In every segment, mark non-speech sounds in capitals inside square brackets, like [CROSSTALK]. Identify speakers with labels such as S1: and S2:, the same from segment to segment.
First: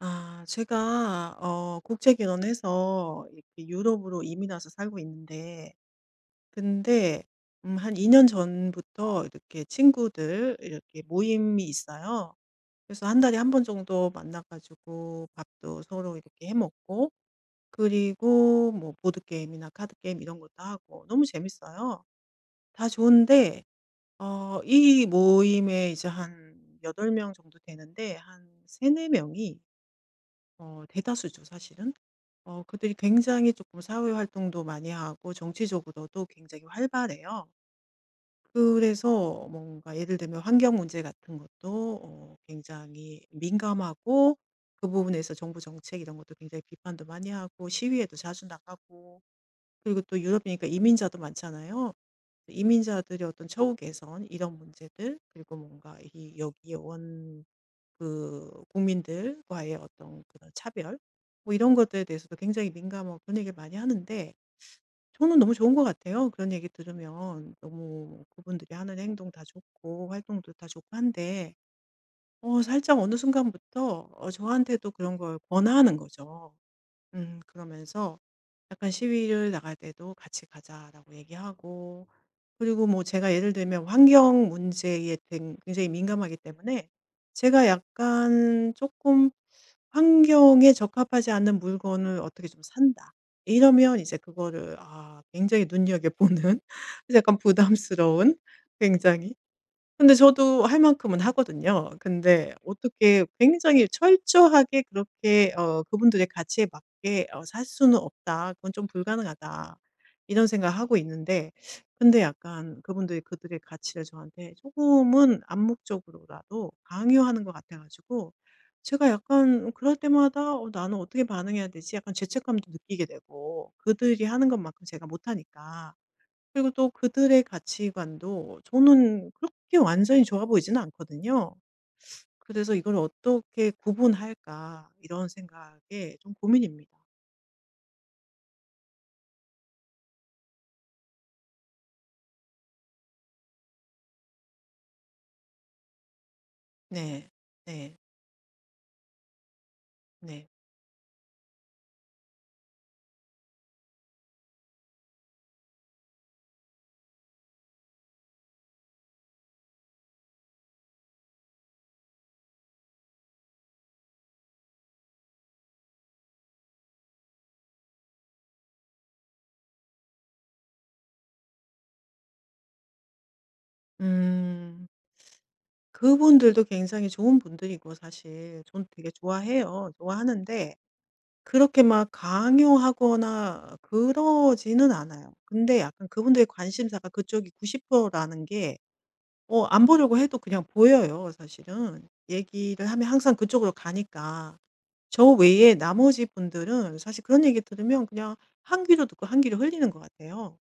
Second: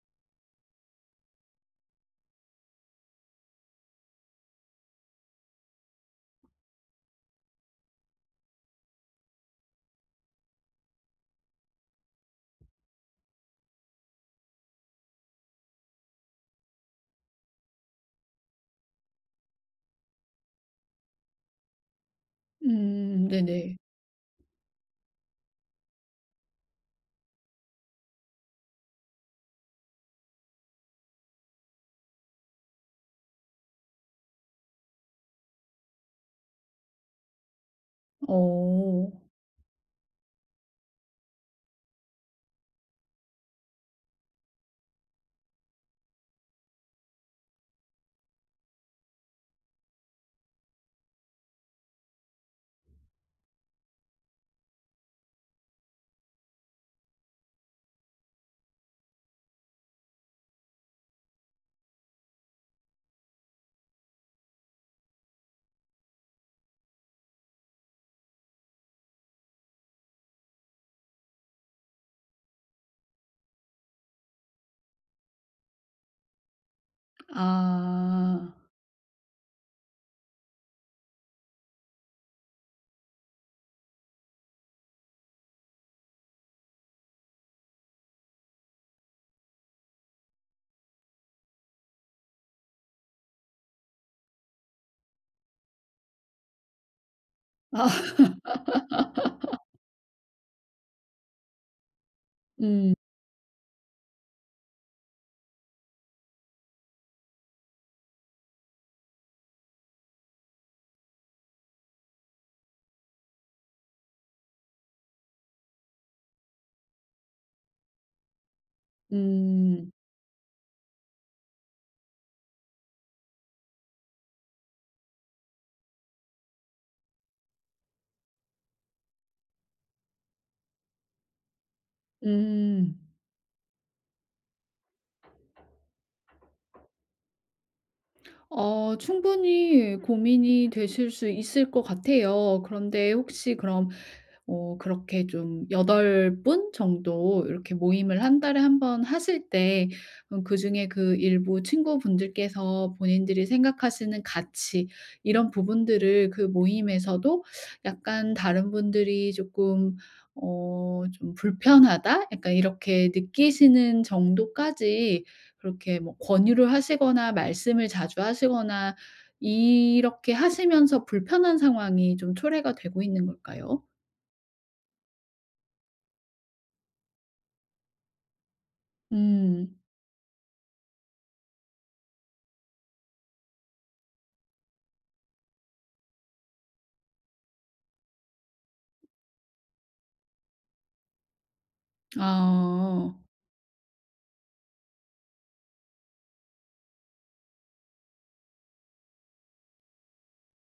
S1: 아, 제가 국제결혼해서 이렇게 유럽으로 이민 와서 살고 있는데. 근데 한 2년 전부터 이렇게 친구들 이렇게 모임이 있어요. 그래서 한 달에 한 번 정도 만나 가지고 밥도 서로 이렇게 해 먹고, 그리고 뭐 보드게임이나 카드게임 이런 것도 하고 너무 재밌어요. 다 좋은데
S2: 네네.
S1: 이 모임에 이제 한 8명 정도 되는데, 한 3-4 명이 대다수죠 사실은. 그들이 굉장히 조금 사회 활동도 많이 하고, 정치적으로도 굉장히 활발해요.
S2: 어.
S1: 그래서 뭔가 예를 들면 환경 문제 같은 것도 굉장히 민감하고, 그 부분에서 정부 정책 이런 것도 굉장히 비판도 많이 하고 시위에도 자주 나가고. 그리고 또 유럽이니까 이민자도 많잖아요. 이민자들의 어떤 처우 개선 이런 문제들, 그리고 뭔가 이 여기에 원 그 국민들과의 어떤 그런 차별, 뭐 이런 것들에 대해서도 굉장히 민감하고 그런 얘기를 많이 하는데, 저는 너무 좋은 것 같아요. 그런 얘기 들으면 너무 그분들이 하는 행동 다 좋고, 활동도 다 좋고 한데, 살짝 어느 순간부터 저한테도 그런 걸 권하는 거죠. 그러면서
S2: 아.
S1: 약간 "시위를 나갈 때도 같이 가자."라고 얘기하고, 그리고 뭐 제가 예를 들면 환경 문제에 굉장히 민감하기 때문에 제가 약간 조금 '환경에 적합하지 않는 물건을 어떻게 좀 산다.' 이러면 이제 그거를 굉장히 눈여겨보는 [LAUGHS] 약간
S2: 아.
S1: 부담스러운,
S2: [LAUGHS]
S1: 굉장히. 근데 저도 할 만큼은 하거든요. 근데
S2: 음.
S1: 어떻게 굉장히 철저하게 그렇게 '그분들의 가치에 맞게 살 수는 없다. 그건 좀 불가능하다.' 이런 생각하고 있는데. 근데 약간 그분들이 그들의 가치를 저한테 조금은 암묵적으로라도 강요하는 것 같아 가지고, 제가 약간
S2: 음.
S1: 그럴 때마다 나는 어떻게 반응해야 되지?' 약간 죄책감도 느끼게 되고, 그들이 하는 것만큼 제가 못하니까. 그리고 또 그들의 가치관도 저는 그렇게 완전히 좋아 보이지는 않거든요. 그래서 '이걸
S2: 음.
S1: 어떻게 구분할까.' 이런 생각에 좀 고민입니다.
S2: 충분히 고민이 되실 수 있을 것 같아요. 그런데 혹시 그럼 그렇게 좀 여덟 분
S1: 네.
S2: 정도 이렇게
S1: 네.
S2: 모임을 한 달에 한 번 하실 때,
S1: 네.
S2: 그중에 그 일부 친구분들께서 본인들이 생각하시는 가치, 이런 부분들을 그 모임에서도, 약간 다른 분들이 조금 어 좀 '불편하다.' 약간 이렇게 느끼시는 정도까지 그렇게 뭐 권유를 하시거나 말씀을 자주 하시거나 이렇게 하시면서, 불편한 상황이 좀 초래가 되고 있는 걸까요?
S1: 음. 그분들도 굉장히 좋은 분들이고 사실 저는 되게
S2: 음.
S1: 좋아해요. 좋아하는데 그렇게 막 강요하거나 그러지는 않아요. 근데 약간 그분들의 관심사가 그쪽이 90% 라는 게, 안 보려고 해도 그냥 보여요 사실은. 얘기를 하면
S2: 아.
S1: 항상 그쪽으로 가니까. 저 외에 나머지 분들은 사실 그런 얘기 들으면 그냥 한 귀로 듣고 한 귀로 흘리는 것 같아요.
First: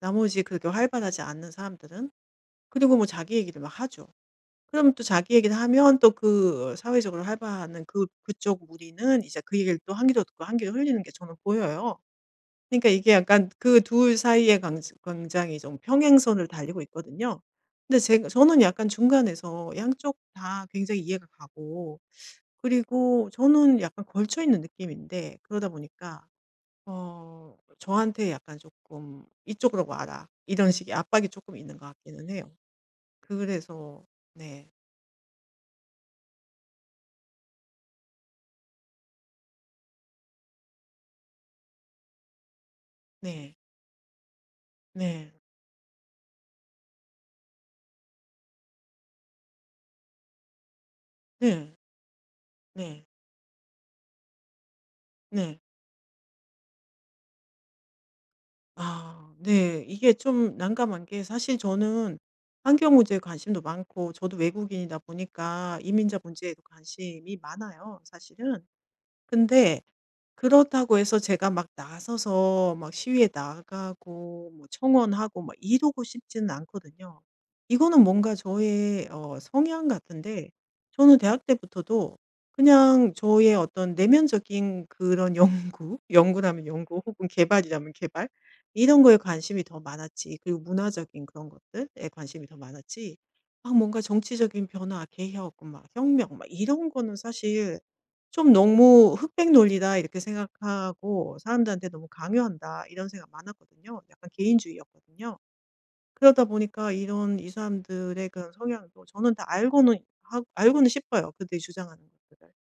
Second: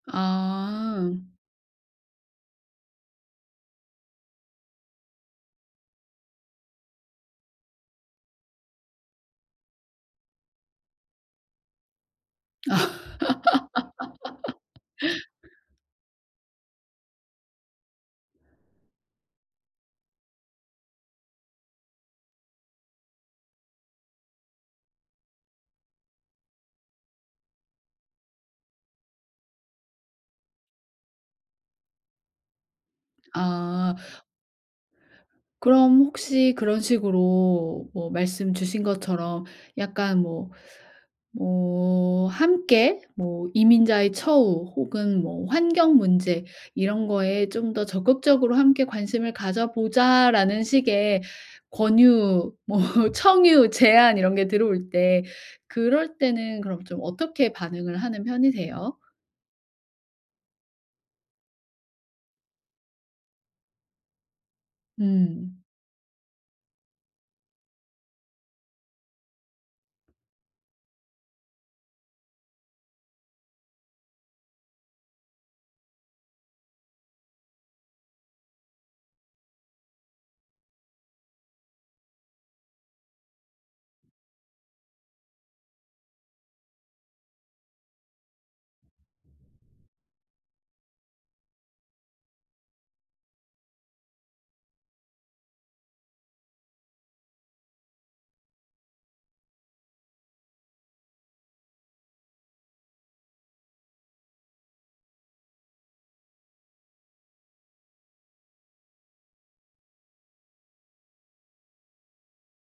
S1: 나머지 그렇게
S2: 아.
S1: 활발하지 않는 사람들은. 그리고 뭐 자기 얘기를 막 하죠. 그럼 또 자기 얘기를 하면 또 그 사회적으로 활발는그 그쪽 무리는 이제 그 얘기를 또 한 귀로 듣고 한 귀로 흘리는 게 저는 보여요. 그러니까 이게 약간 그 둘 사이에 강 굉장히 좀 평행선을 달리고 있거든요. 근데 제가 저는 약간 중간에서 양쪽 다 굉장히 이해가 가고, 그리고 저는 약간 걸쳐 있는 느낌인데 그러다 보니까 저한테 약간 조금 "이쪽으로 와라." 이런 식의 압박이 조금 있는 것 같기는 해요.
S2: 아.
S1: 그래서. 네.
S2: 그럼 혹시 그런 식으로 뭐 말씀 주신 것처럼, 약간 뭐 함께 뭐
S1: 네.
S2: 이민자의 처우 혹은
S1: 네.
S2: 뭐 환경 문제, 이런 거에 좀 더 적극적으로 "함께 관심을 가져 보자."라는 식의
S1: 네.
S2: 권유, 뭐
S1: 네.
S2: [LAUGHS] 청유, 제안, 이런 게 들어올 때,
S1: 네.
S2: 그럴 때는 그럼 좀 어떻게 반응을 하는 편이세요?
S1: 아, 네. 이게 좀 난감한 게, 사실 저는 환경 문제에 관심도 많고, 저도 외국인이다
S2: 음.
S1: 보니까 이민자 문제에도 관심이 많아요 사실은. 근데 그렇다고 해서 제가 막 나서서 막 시위에 나가고 뭐 청원하고 막 이러고 싶지는 않거든요. 이거는 뭔가 저의 성향 같은데, 저는 대학 때부터도 그냥 저의 어떤 내면적인 그런 연구, [LAUGHS] 연구라면 연구 혹은 개발이라면 개발, 이런 거에 관심이 더 많았지. 그리고 문화적인 그런 것들에 관심이 더 많았지. 막 뭔가 정치적인 변화, 개혁, 막 혁명 막 이런 거는 사실 좀 너무 '흑백 논리다.' 이렇게 생각하고, '사람들한테 너무 강요한다.' 이런 생각 많았거든요. 약간 개인주의였거든요. 그러다 보니까 이런 이 사람들의 그런 성향도 저는 다 알고는 하 알고는 싶어요, 그들이 주장하는 것들을.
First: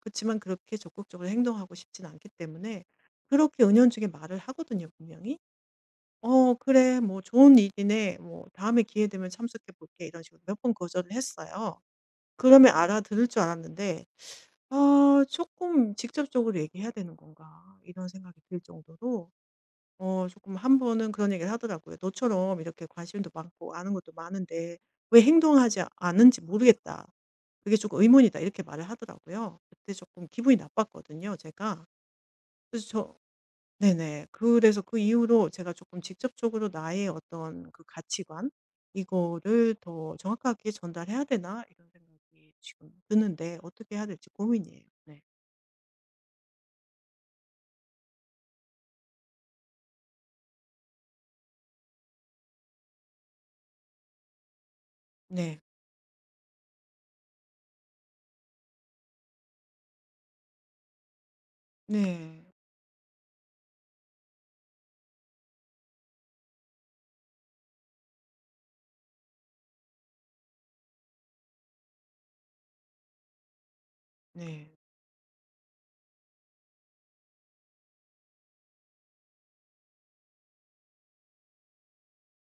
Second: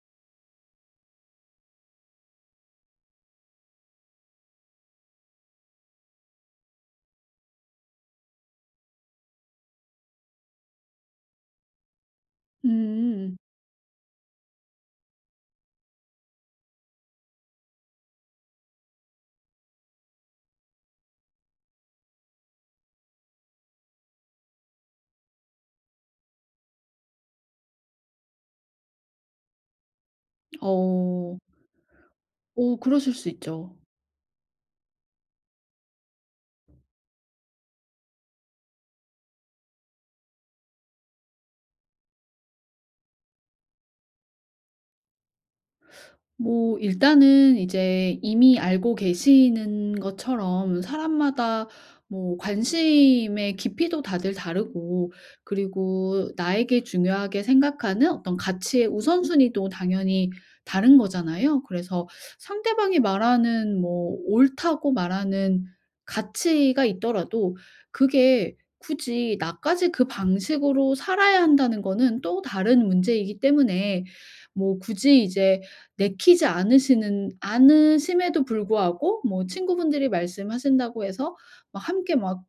S1: 그지만 그렇게 적극적으로 행동하고 싶진 않기 때문에 그렇게 은연중에 말을 하거든요, 분명히. 그래. 뭐 좋은 일이네. 뭐 다음에 기회 되면 참석해 볼게." 이런 식으로 몇 번 거절을 했어요.
S2: 음.
S1: 그러면 알아들을
S2: 음.
S1: 줄 알았는데, 아, 조금 '직접적으로 얘기해야 되는 건가.' 이런 생각이 들 정도로 조금, 한 번은 그런 얘기를 하더라고요. "너처럼 이렇게 관심도 많고 아는 것도 많은데 왜 행동하지 않는지 모르겠다. 그게 조금 의문이다." 이렇게 말을 하더라고요. 그때 조금 기분이 나빴거든요
S2: 어.
S1: 제가.
S2: 오,
S1: 그래서
S2: 그러실
S1: 저.
S2: 수 있죠.
S1: 네네. 그래서 그 이후로 제가 조금 직접적으로 나의 어떤 그 가치관, 이거를 '더 정확하게 전달해야 되나?' 이런 생각이 지금 드는데 어떻게 해야 될지 고민이에요. 네.
S2: 뭐 일단은 이제 이미 알고 계시는 것처럼, 사람마다 뭐 관심의 깊이도 다들 다르고,
S1: 네.
S2: 그리고 나에게 중요하게 생각하는 어떤 가치의 우선순위도 당연히 다른 거잖아요. 그래서
S1: 네.
S2: 상대방이 말하는 뭐 옳다고 말하는 가치가 있더라도, 그게 굳이 나까지 그 방식으로 살아야 한다는 거는 또 다른 문제이기 때문에,
S1: 네.
S2: 뭐 굳이 이제 내키지 않으시는 않으심에도 불구하고 뭐 친구분들이 말씀하신다고 해서 막 함께 막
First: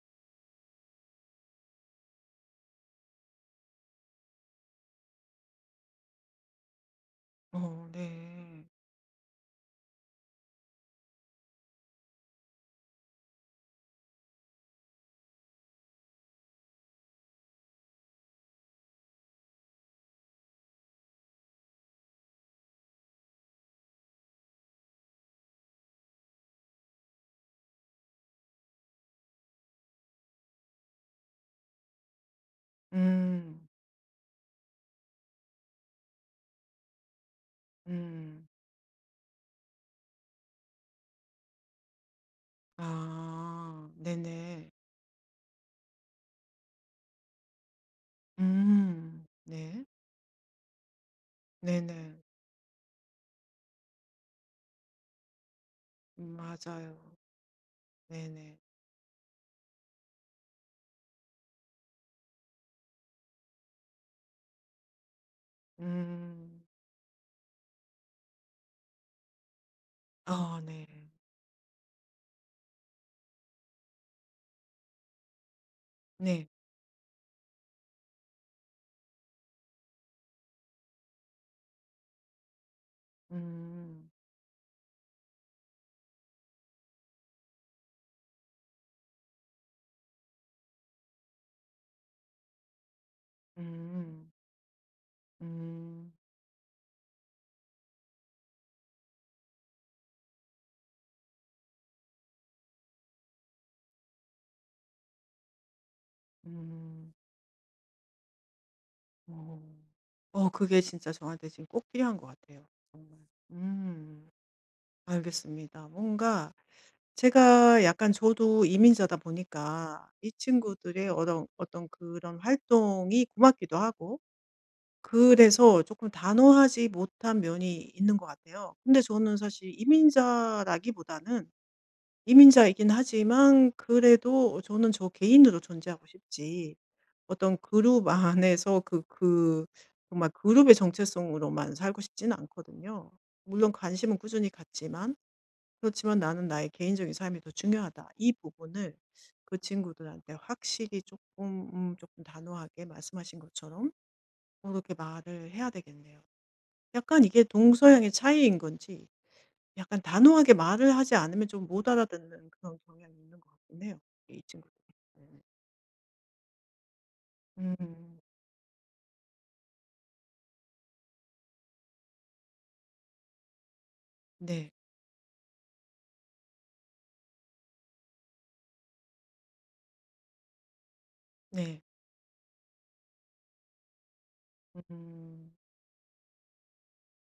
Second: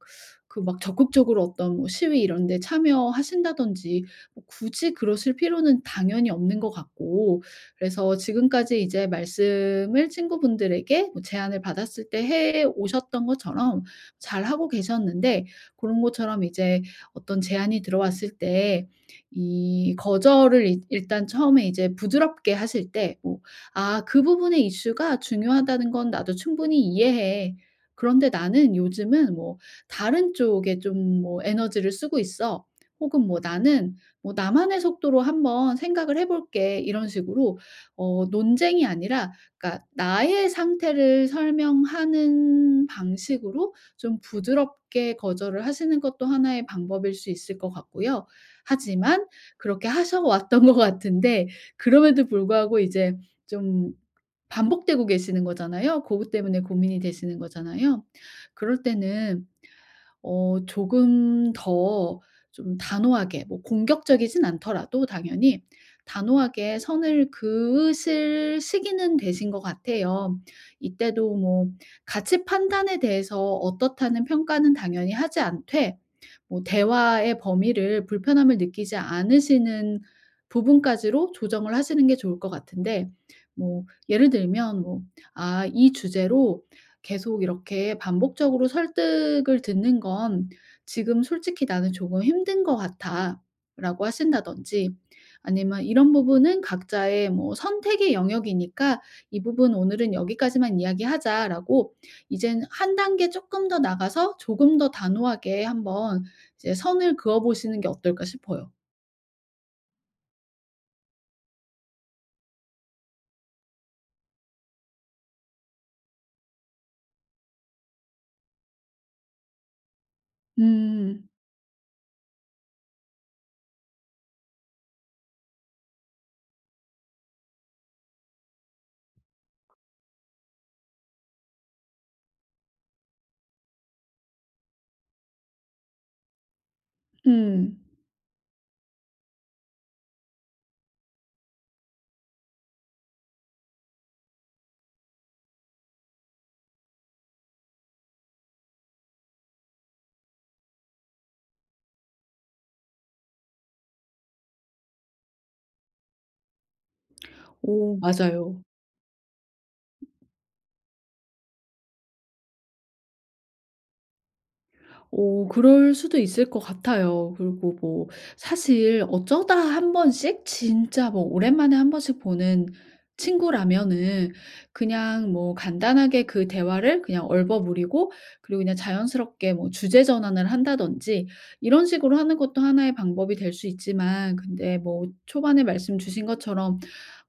S2: 그 막 적극적으로 어떤 뭐 시위 이런 데 참여하신다든지, 뭐 굳이 그러실 필요는 당연히 없는 것 같고, 그래서
S1: 네.
S2: 지금까지 이제 말씀을 친구분들에게 뭐 제안을 받았을 때 해 오셨던 것처럼 잘하고 계셨는데, 그런 것처럼 이제 어떤 제안이 들어왔을 때, 이 거절을 일 일단 처음에 이제 부드럽게 하실 때뭐 "아 그 부분의 이슈가 중요하다는 건 나도 충분히 이해해. 그런데 나는 요즘은 뭐 다른 쪽에 좀 뭐 에너지를 쓰고 있어." 혹은 뭐
S1: 음.
S2: "나는 뭐 나만의 속도로 한번 생각을 해 볼게." 이런 식으로,
S1: 음.
S2: 논쟁이 아니라, 그러니까 나의 상태를 설명하는 방식으로
S1: 아.
S2: 좀
S1: 네네.
S2: 부드럽게 거절을 하시는 것도 하나의 방법일 수 있을 것 같고요. 하지만
S1: 음. 네.
S2: 그렇게 하셔 왔던 [LAUGHS] 것 같은데,
S1: 네네.
S2: 그럼에도 불구하고 이제 좀 반복되고 계시는 거잖아요. 고것 때문에 고민이
S1: 맞아요.
S2: 되시는 거잖아요.
S1: 네네.
S2: 그럴 때는 조금 더 좀 단호하게, 뭐 공격적이진 않더라도 당연히
S1: 음.
S2: 단호하게 선을 그으실 시기는 되신 것 같아요.
S1: 아, 네.
S2: 이때도 뭐 "가치 판단에 대해서 어떻다."는 평가는 당연히 하지 않되,
S1: 네.
S2: 뭐 대화의 범위를 불편함을 느끼지 않으시는 부분까지로 조정을 하시는 게 좋을 것 같은데, 뭐
S1: 음.
S2: 예를 들면 뭐 "아 이 주제로 계속 이렇게 반복적으로 설득을 듣는 건 지금 솔직히 나는 조금 힘든 것 같아."라고
S1: 음.
S2: 하신다든지, 아니면 "이런
S1: 음.
S2: 부분은 각자의 뭐 선택의 영역이니까 이 부분 오늘은 여기까지만 이야기하자."라고, 이젠 한 단계 조금 더 나가서 조금 더 단호하게 한번 이제
S1: 음.
S2: 선을 그어 보시는 게 어떨까 싶어요.
S1: 어. 그게 진짜 저한테 지금 꼭 필요한 것 같아요, 정말. 음. 알겠습니다. 뭔가 제가 약간 저도 이민자다 보니까 이 친구들의
S2: 음.
S1: 어떤 그런 활동이 고맙기도 하고, 그래서 조금 단호하지 못한 면이 있는 것 같아요. 근데 저는 사실 이민자라기보다는, 이민자이긴 하지만 그래도 저는 저 개인으로 존재하고 싶지. 어떤
S2: 음.
S1: 그룹 안에서 정말 그룹의 정체성으로만 살고 싶지는 않거든요. 물론 관심은 꾸준히 갖지만, 그렇지만 나는 나의 개인적인 삶이 더 중요하다. 이 부분을 그 친구들한테 확실히 조금, 쪼 단호하게 말씀하신 것처럼 그렇게 말을 해야 되겠네요. 약간 이게
S2: 오,
S1: 동서양의 차이인
S2: 맞아요.
S1: 건지, 약간 단호하게 말을 하지 않으면 좀 못 알아듣는 그런 경향이 있는 것 같긴 해요, 이 친구들. 네.
S2: 오, 그럴 수도 있을 것 같아요. 그리고 뭐
S1: 음.
S2: 사실 어쩌다 한 번씩 진짜 뭐 오랜만에 한 번씩 보는 친구라면은,
S1: 네.
S2: 그냥 뭐 간단하게 그 대화를 그냥 얼버무리고, 그리고 그냥 자연스럽게 뭐 주제 전환을 한다든지
S1: 네.
S2: 이런 식으로 하는 것도 하나의 방법이 될 수 있지만, 근데 뭐
S1: 음.
S2: 초반에 말씀 주신 것처럼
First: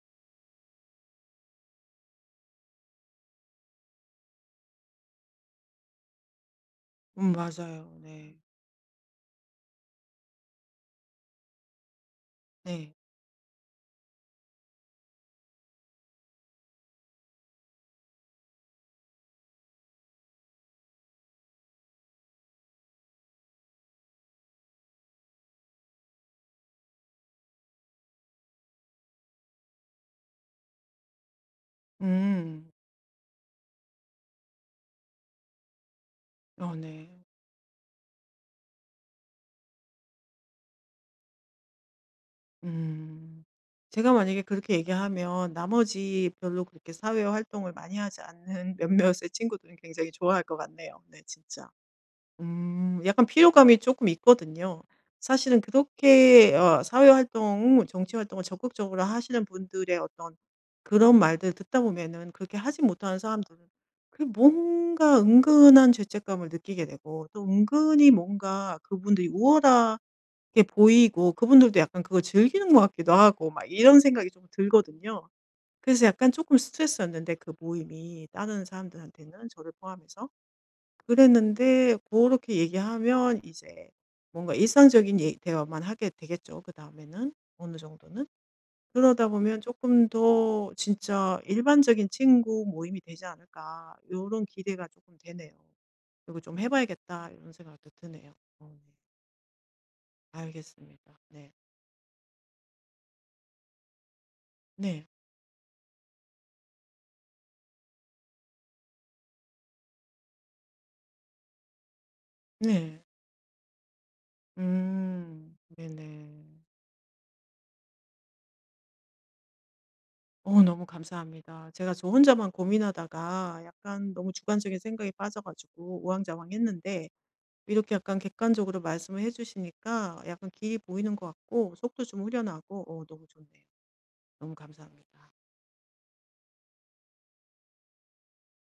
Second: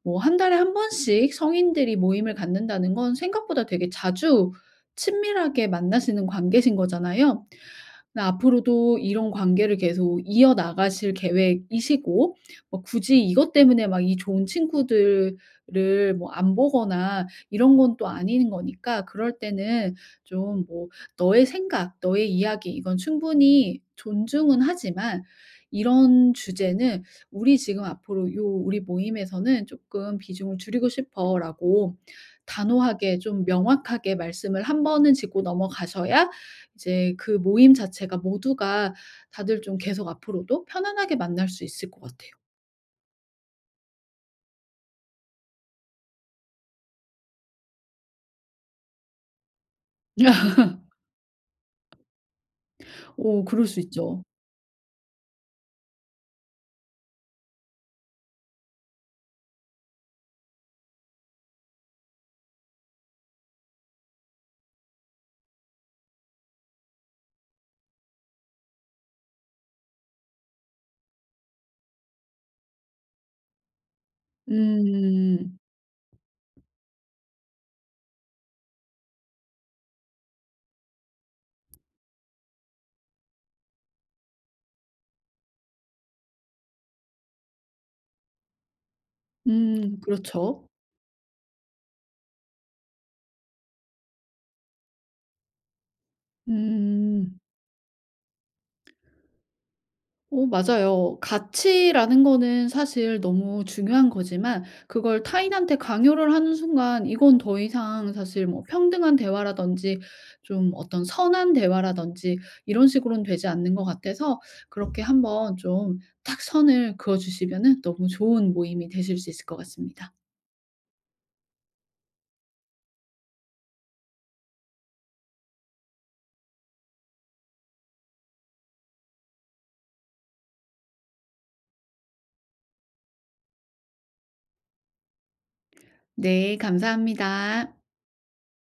S2: 뭐 한 달에 한 번씩 성인들이 모임을 갖는다는 건 생각보다 되게 자주 친밀하게 만나시는 관계신
S1: 음,
S2: 거잖아요.
S1: 맞아요.
S2: 근데
S1: 네.
S2: 앞으로도 이런 관계를 계속 이어나가실 계획이시고, 뭐
S1: 네.
S2: 굳이 이것 때문에 막 이 좋은 친구들을 뭐 안 보거나 이런 건 또 아닌 거니까, 그럴 때는 좀 뭐 너의 생각, 너의 이야기 이건 충분히 존중은 하지만, 이런 주제는 "우리 지금 앞으로 요 우리 모임에서는 조금 비중을 줄이고 싶어."라고
S1: 음.
S2: 단호하게 좀 명확하게 말씀을 한 번은 짚고 넘어가셔야,
S1: 네.
S2: 이제 그 모임 자체가 모두가 다들 좀 계속 앞으로도 편안하게 만날 수 있을 것 같아요.
S1: 음. 제가 만약에 그렇게 얘기하면 나머지 별로 그렇게 사회 활동을 많이 하지 않는 [LAUGHS] 몇몇의 친구들은 굉장히 좋아할 것
S2: [LAUGHS]
S1: 같네요. 네, 진짜. 음. 약간
S2: 오, 그럴
S1: 피로감이
S2: 수
S1: 조금
S2: 있죠.
S1: 있거든요. 사실은 그렇게 사회 활동, 정치 활동을 적극적으로 하시는 분들의 어떤 그런 말들 듣다 보면은, 그렇게 하지 못하는 사람들은 그 뭔가 은근한 죄책감을 느끼게 되고, 또 은근히 뭔가 그분들이 우월하 그게 보이고, 그분들도 약간 그걸 즐기는 것 같기도 하고, 막 이런 생각이 좀 들거든요.
S2: 음.
S1: 그래서 약간 조금 스트레스였는데 그 모임이, 다른 사람들한테는, 저를 포함해서. 그랬는데 그렇게 얘기하면 이제 뭔가 일상적인 얘 대화만 하게 되겠죠, 그다음에는, 어느 정도는. 그러다 보면
S2: 음,
S1: 조금
S2: 그렇죠.
S1: 더 진짜 일반적인 친구 모임이 되지 않을까.' 이런 기대가 조금 되네요. 이거 좀 해 봐야겠다.'
S2: 음.
S1: 이런 생각도 드네요. 네.
S2: 어, 맞아요.
S1: 알겠습니다. 네.
S2: 가치라는 거는 사실 너무 중요한 거지만,
S1: 네.
S2: 그걸 타인한테 강요를 하는 순간 이건 더 이상 사실 뭐 평등한 대화라든지 좀 어떤 선한 대화라든지 이런
S1: 네.
S2: 식으로는 되지 않는 것 같아서, 그렇게 한번
S1: 음.
S2: 좀 딱
S1: 네네.
S2: 선을 그어 주시면은 너무 좋은 모임이 되실 수 있을 것 같습니다.
S1: 너무 감사합니다. 제가 저 혼자만 고민하다가 약간 너무 주관적인 생각에 빠져 가지고 우왕좌왕했는데, 이렇게 약간 객관적으로 말씀을 해 주시니까 약간 길이 보이는 것 같고, 속도 좀 후련하고, 너무 좋네요. 너무 감사합니다.
S2: 네, 감사합니다.